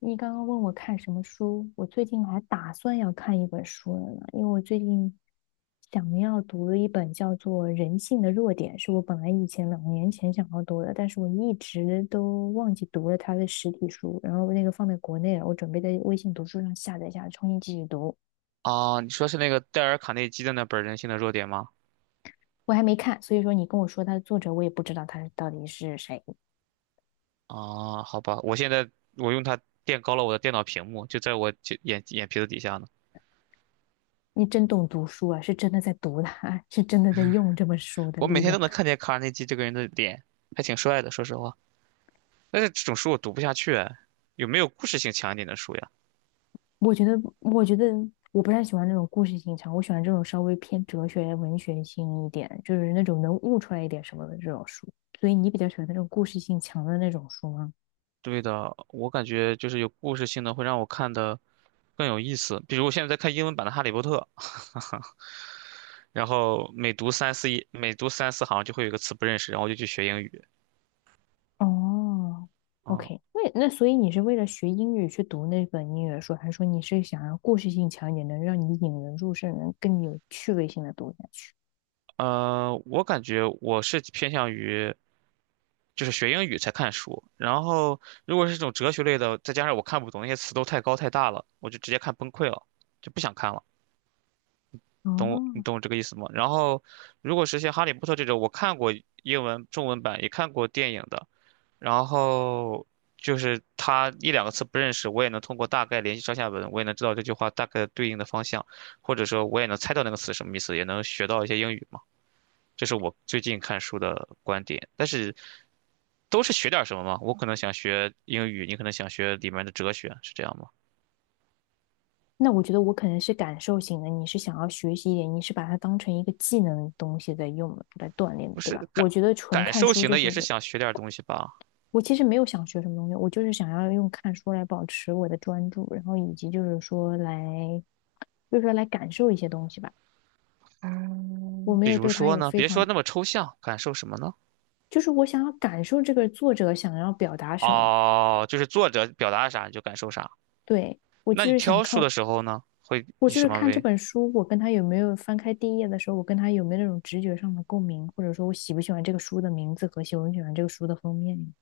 你刚刚问我看什么书，我最近还打算要看一本书了呢，因为我最近想要读的一本叫做《人性的弱点》，是我本来以前2年前想要读的，但是我一直都忘记读了它的实体书，然后那个放在国内了，我准备在微信读书上下载下来，重新继续读。啊，你说是那个戴尔卡内基的那本《人性的弱点》吗？我还没看，所以说你跟我说它的作者，我也不知道他到底是谁。啊，好吧，我现在用它垫高了我的电脑屏幕，就在我眼皮子底下呢。你真懂读书啊，是真的在读它，是真的在用这本书的我每力天都量。能看见卡尔内基这个人的脸，还挺帅的，说实话。但是这种书我读不下去哎，有没有故事性强一点的书呀？我觉得我不太喜欢那种故事性强，我喜欢这种稍微偏哲学、文学性一点，就是那种能悟出来一点什么的这种书。所以你比较喜欢那种故事性强的那种书吗？对的，我感觉就是有故事性的会让我看的更有意思。比如我现在在看英文版的《哈利波特》，然后每读三四行就会有一个词不认识，然后我就去学英语。哦，OK，啊。那所以你是为了学英语去读那本英语的书，还是说你是想要故事性强一点，能让你引人入胜，能更有趣味性的读下去？我感觉我是偏向于就是学英语才看书。然后如果是这种哲学类的，再加上我看不懂那些词都太高太大了，我就直接看崩溃了，就不想看了。懂我，你哦，懂我这个意思吗？然后如果是像《哈利波特》这种，我看过英文、中文版，也看过电影的，然后就是他一两个词不认识，我也能通过大概联系上下文，我也能知道这句话大概对应的方向，或者说我也能猜到那个词什么意思，也能学到一些英语嘛。这是我最近看书的观点。但是都是学点儿什么吗？我可能想学英语，你可能想学里面的哲学，是这样吗？那我觉得我可能是感受型的，你是想要学习一点，你是把它当成一个技能东西在用来锻炼的，不对是吧？感我觉得纯感看受书型就的，是也一是种，想学点儿东西吧。我其实没有想学什么东西，我就是想要用看书来保持我的专注，然后以及就是说来感受一些东西吧。我没比有如对它说有呢，非别说常，那么抽象，感受什么呢？就是我想要感受这个作者想要表达什么。哦，就是作者表达啥你就感受啥。对，我那就你是想挑看，书的时候呢，会我以就是什么看这为？本书，我跟他有没有翻开第一页的时候，我跟他有没有那种直觉上的共鸣，或者说我喜不喜欢这个书的名字和喜不喜欢这个书的封面。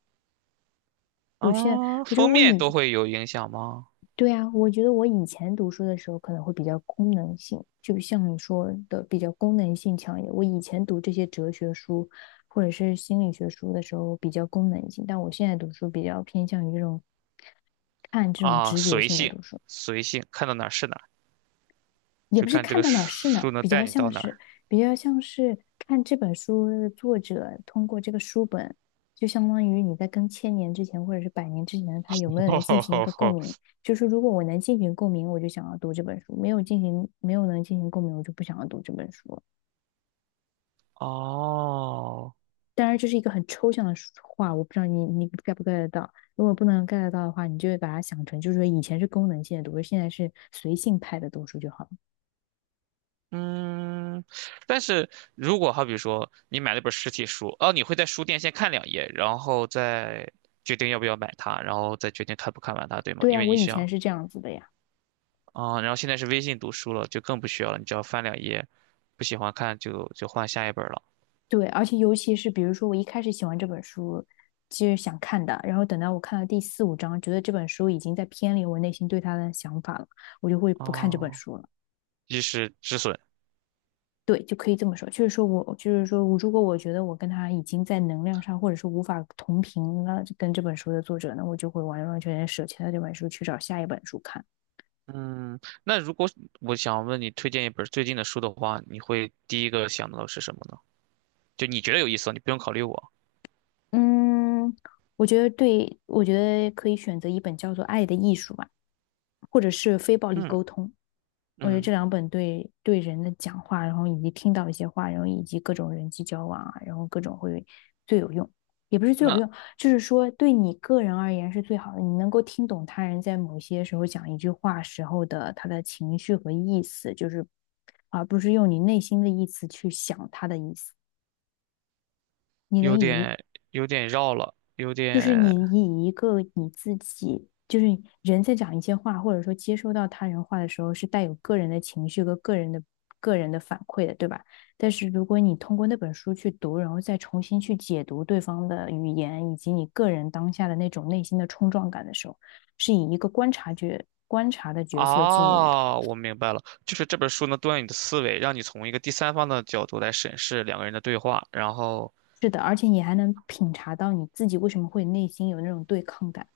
啊，我觉得封我面都以，会有影响吗？对啊，我觉得我以前读书的时候可能会比较功能性，就像你说的比较功能性强一点。我以前读这些哲学书或者是心理学书的时候比较功能性，但我现在读书比较偏向于这种看这种啊，直觉随性的性，读书。看到哪儿是哪儿，也就不是看这看个到哪儿是哪书儿，能比带较你到像哪是儿。看这本书的作者通过这个书本，就相当于你在跟千年之前或者是百年之前的他有没有能进行一个共鸣。就是如果我能进行共鸣，我就想要读这本书；没有能进行共鸣，我就不想要读这本书。哦，当然，这是一个很抽象的话，我不知道你 get 不 get 得到。如果不能 get 得到的话，你就会把它想成，就是说以前是功能性的读书，现在是随性派的读书就好了。嗯，但是如果好比说你买了本实体书，哦，你会在书店先看两页，然后再决定要不要买它，然后再决定看不看完它，对吗？对呀，因啊为我你以前想是这样子的呀。啊。然后现在是微信读书了，就更不需要了，你只要翻两页，不喜欢看就换下一本了。对，而且尤其是比如说，我一开始喜欢这本书，其实想看的，然后等到我看到第四五章，觉得这本书已经在偏离我内心对它的想法了，我就会不看这本哦，书了。及时止损。对，就可以这么说，就是说我，如果我觉得我跟他已经在能量上，或者是无法同频了，跟这本书的作者呢，我就会完完全全舍弃了这本书，去找下一本书看。嗯，那如果我想问你推荐一本最近的书的话，你会第一个想到的是什么呢？就你觉得有意思，你不用考虑我。嗯，我觉得对，我觉得可以选择一本叫做《爱的艺术》吧，或者是《非暴力嗯沟通》。我觉得这嗯，两本对人的讲话，然后以及听到一些话，然后以及各种人际交往啊，然后各种会最有用，也不是最有那用，就是说对你个人而言是最好的。你能够听懂他人在某些时候讲一句话时候的他的情绪和意思，就是而不是用你内心的意思去想他的意思。你能有以一点绕了，就是你以一个你自己，就是人在讲一些话，或者说接收到他人话的时候，是带有个人的情绪和个人的反馈的，对吧？但是如果你通过那本书去读，然后再重新去解读对方的语言，以及你个人当下的那种内心的冲撞感的时候，是以一个观察觉观察的角色进入的。啊，我明白了，就是这本书能锻炼你的思维，让你从一个第三方的角度来审视两个人的对话。然后是的，而且你还能品察到你自己为什么会内心有那种对抗感。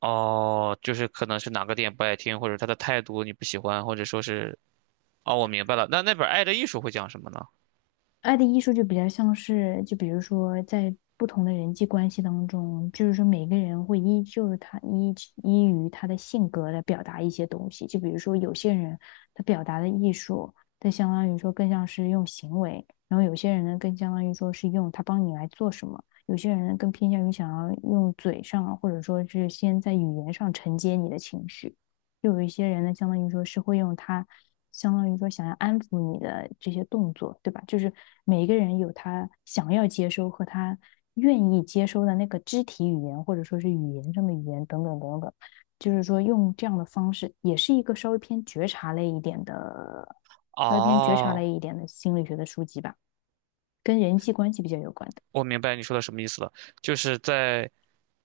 哦，就是可能是哪个点不爱听，或者他的态度你不喜欢，或者说是哦，我明白了。那那本《爱的艺术》会讲什么呢？爱的艺术就比较像是，就比如说在不同的人际关系当中，就是说每个人会依就是他依依于他的性格来表达一些东西。就比如说有些人他表达的艺术，他相当于说更像是用行为，然后有些人呢更相当于说是用他帮你来做什么，有些人呢更偏向于想要用嘴上或者说是先在语言上承接你的情绪，又有一些人呢相当于说是会用他，相当于说想要安抚你的这些动作，对吧？就是每一个人有他想要接收和他愿意接收的那个肢体语言，或者说是语言上的语言等等等等。就是说用这样的方式，也是一个稍微偏觉察哦，类一点的心理学的书籍吧，跟人际关系比较有关的。我明白你说的什么意思了，就是在。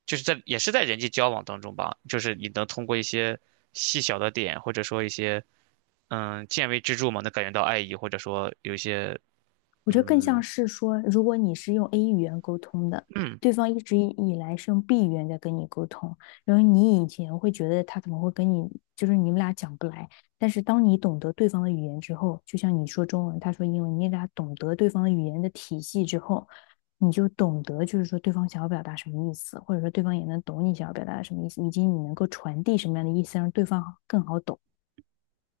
就是在也是在人际交往当中吧，就是你能通过一些细小的点，或者说一些见微知著嘛，能感觉到爱意，或者说有一些我觉得更像嗯是说，如果你是用 A 语言沟通的，嗯，对方一直以来是用 B 语言在跟你沟通，然后你以前会觉得他怎么会跟你，就是你们俩讲不来，但是当你懂得对方的语言之后，就像你说中文，他说英文，你俩懂得对方的语言的体系之后，你就懂得就是说对方想要表达什么意思，或者说对方也能懂你想要表达什么意思，以及你能够传递什么样的意思，让对方更好懂。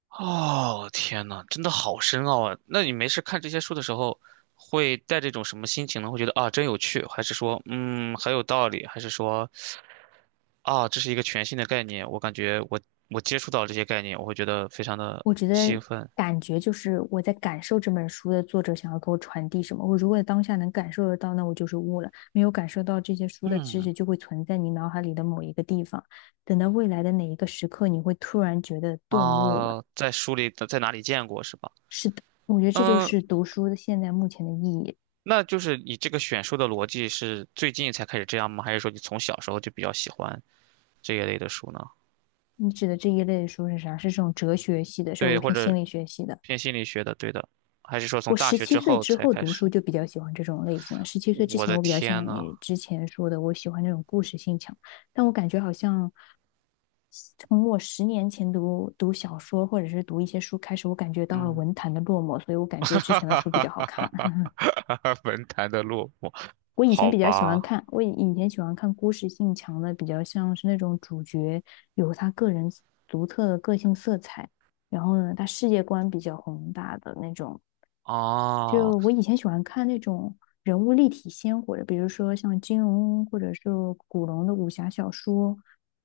哦天呐，真的好深奥啊！那你没事看这些书的时候，会带这种什么心情呢？会觉得啊真有趣，还是说嗯很有道理，还是说啊这是一个全新的概念？我感觉我接触到这些概念，我会觉得非常的我觉得兴奋。感觉就是我在感受这本书的作者想要给我传递什么。我如果当下能感受得到，那我就是悟了；没有感受到这些书的知嗯。识，就会存在你脑海里的某一个地方。等到未来的哪一个时刻，你会突然觉得顿悟了。啊，在书里的在哪里见过是吧？是的，我觉得这就嗯，是读书的现在目前的意义。那就是你这个选书的逻辑是最近才开始这样吗？还是说你从小时候就比较喜欢这一类的书呢？你指的这一类的书是啥？是这种哲学系的，稍对，微或偏心者理学系的。偏心理学的，对的，还是说我从大十学七之岁后之才后开读书始？就比较喜欢这种类型了。十七岁之我前，的我比较天像呐，你之前说的，我喜欢那种故事性强。但我感觉好像从我10年前读小说或者是读一些书开始，我感觉到了嗯，文坛的落寞，所以我 感觉哈之哈前的哈书比较好哈看。哈 哈文坛的落寞，我以前好比较喜欢吧，看，我以前喜欢看故事性强的，比较像是那种主角有他个人独特的个性色彩，然后呢，他世界观比较宏大的那种。啊。就我以前喜欢看那种人物立体鲜活的，比如说像金庸或者是古龙的武侠小说，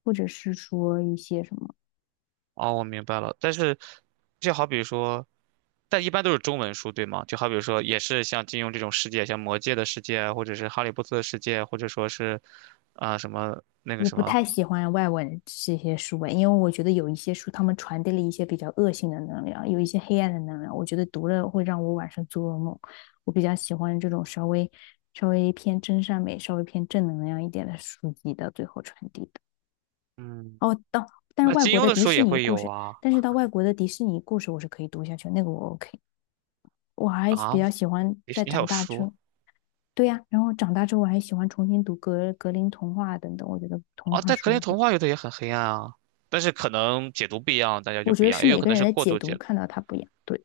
或者是说一些什么。哦，我明白了。但是，就好比说，但一般都是中文书，对吗？就好比说，也是像金庸这种世界，像魔界的世界，或者是哈利波特的世界，或者说是啊、什么那个我什不么，太喜欢外文这些书诶，因为我觉得有一些书他们传递了一些比较恶性的能量，有一些黑暗的能量，我觉得读了会让我晚上做噩梦。我比较喜欢这种稍微偏真善美、稍微偏正能量一点的书籍的最后传递的。嗯，哦，到，但是那外国金庸的的迪书士也尼会故有事，啊。但是到外国的迪士尼故事我是可以读下去，那个我 OK。我还比啊，较喜欢你在你还长有大之书后，对呀、然后长大之后我还喜欢重新读格林童话等等，我觉得童啊？话但格书也林很，童话有的也很黑暗啊，但是可能解读不一样，大家就我觉不一得样，是也有每可个能人是的过解度解读读。看到它不一样。对，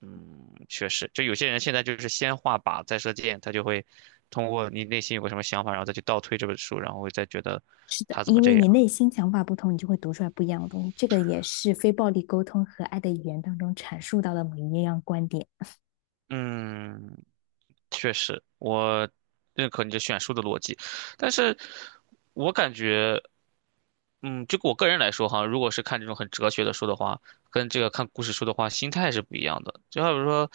嗯，确实，就有些人现在就是先画靶再射箭，他就会通过你内心有个什么想法，然后再去倒推这本书，然后再觉得是的，他怎么因为这你样。内心想法不同，你就会读出来不一样的东西。这个也是非暴力沟通和爱的语言当中阐述到的某一样观点。嗯，确实，我认可你这选书的逻辑。但是我感觉。嗯，就我个人来说哈，如果是看这种很哲学的书的话，跟这个看故事书的话，心态是不一样的。就好比说，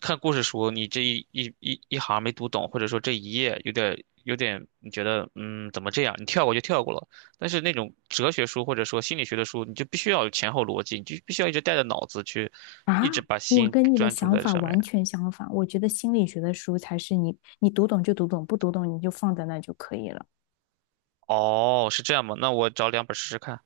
看故事书，你这一行没读懂，或者说这一页有点，你觉得嗯怎么这样，你跳过就跳过了。但是那种哲学书或者说心理学的书，你就必须要有前后逻辑，你就必须要一直带着脑子去，啊，一直把我心跟你的专注想在这法上面。完全相反。我觉得心理学的书才是你，你读懂就读懂，不读懂你就放在那就可以了。哦，是这样吗？那我找两本试试看。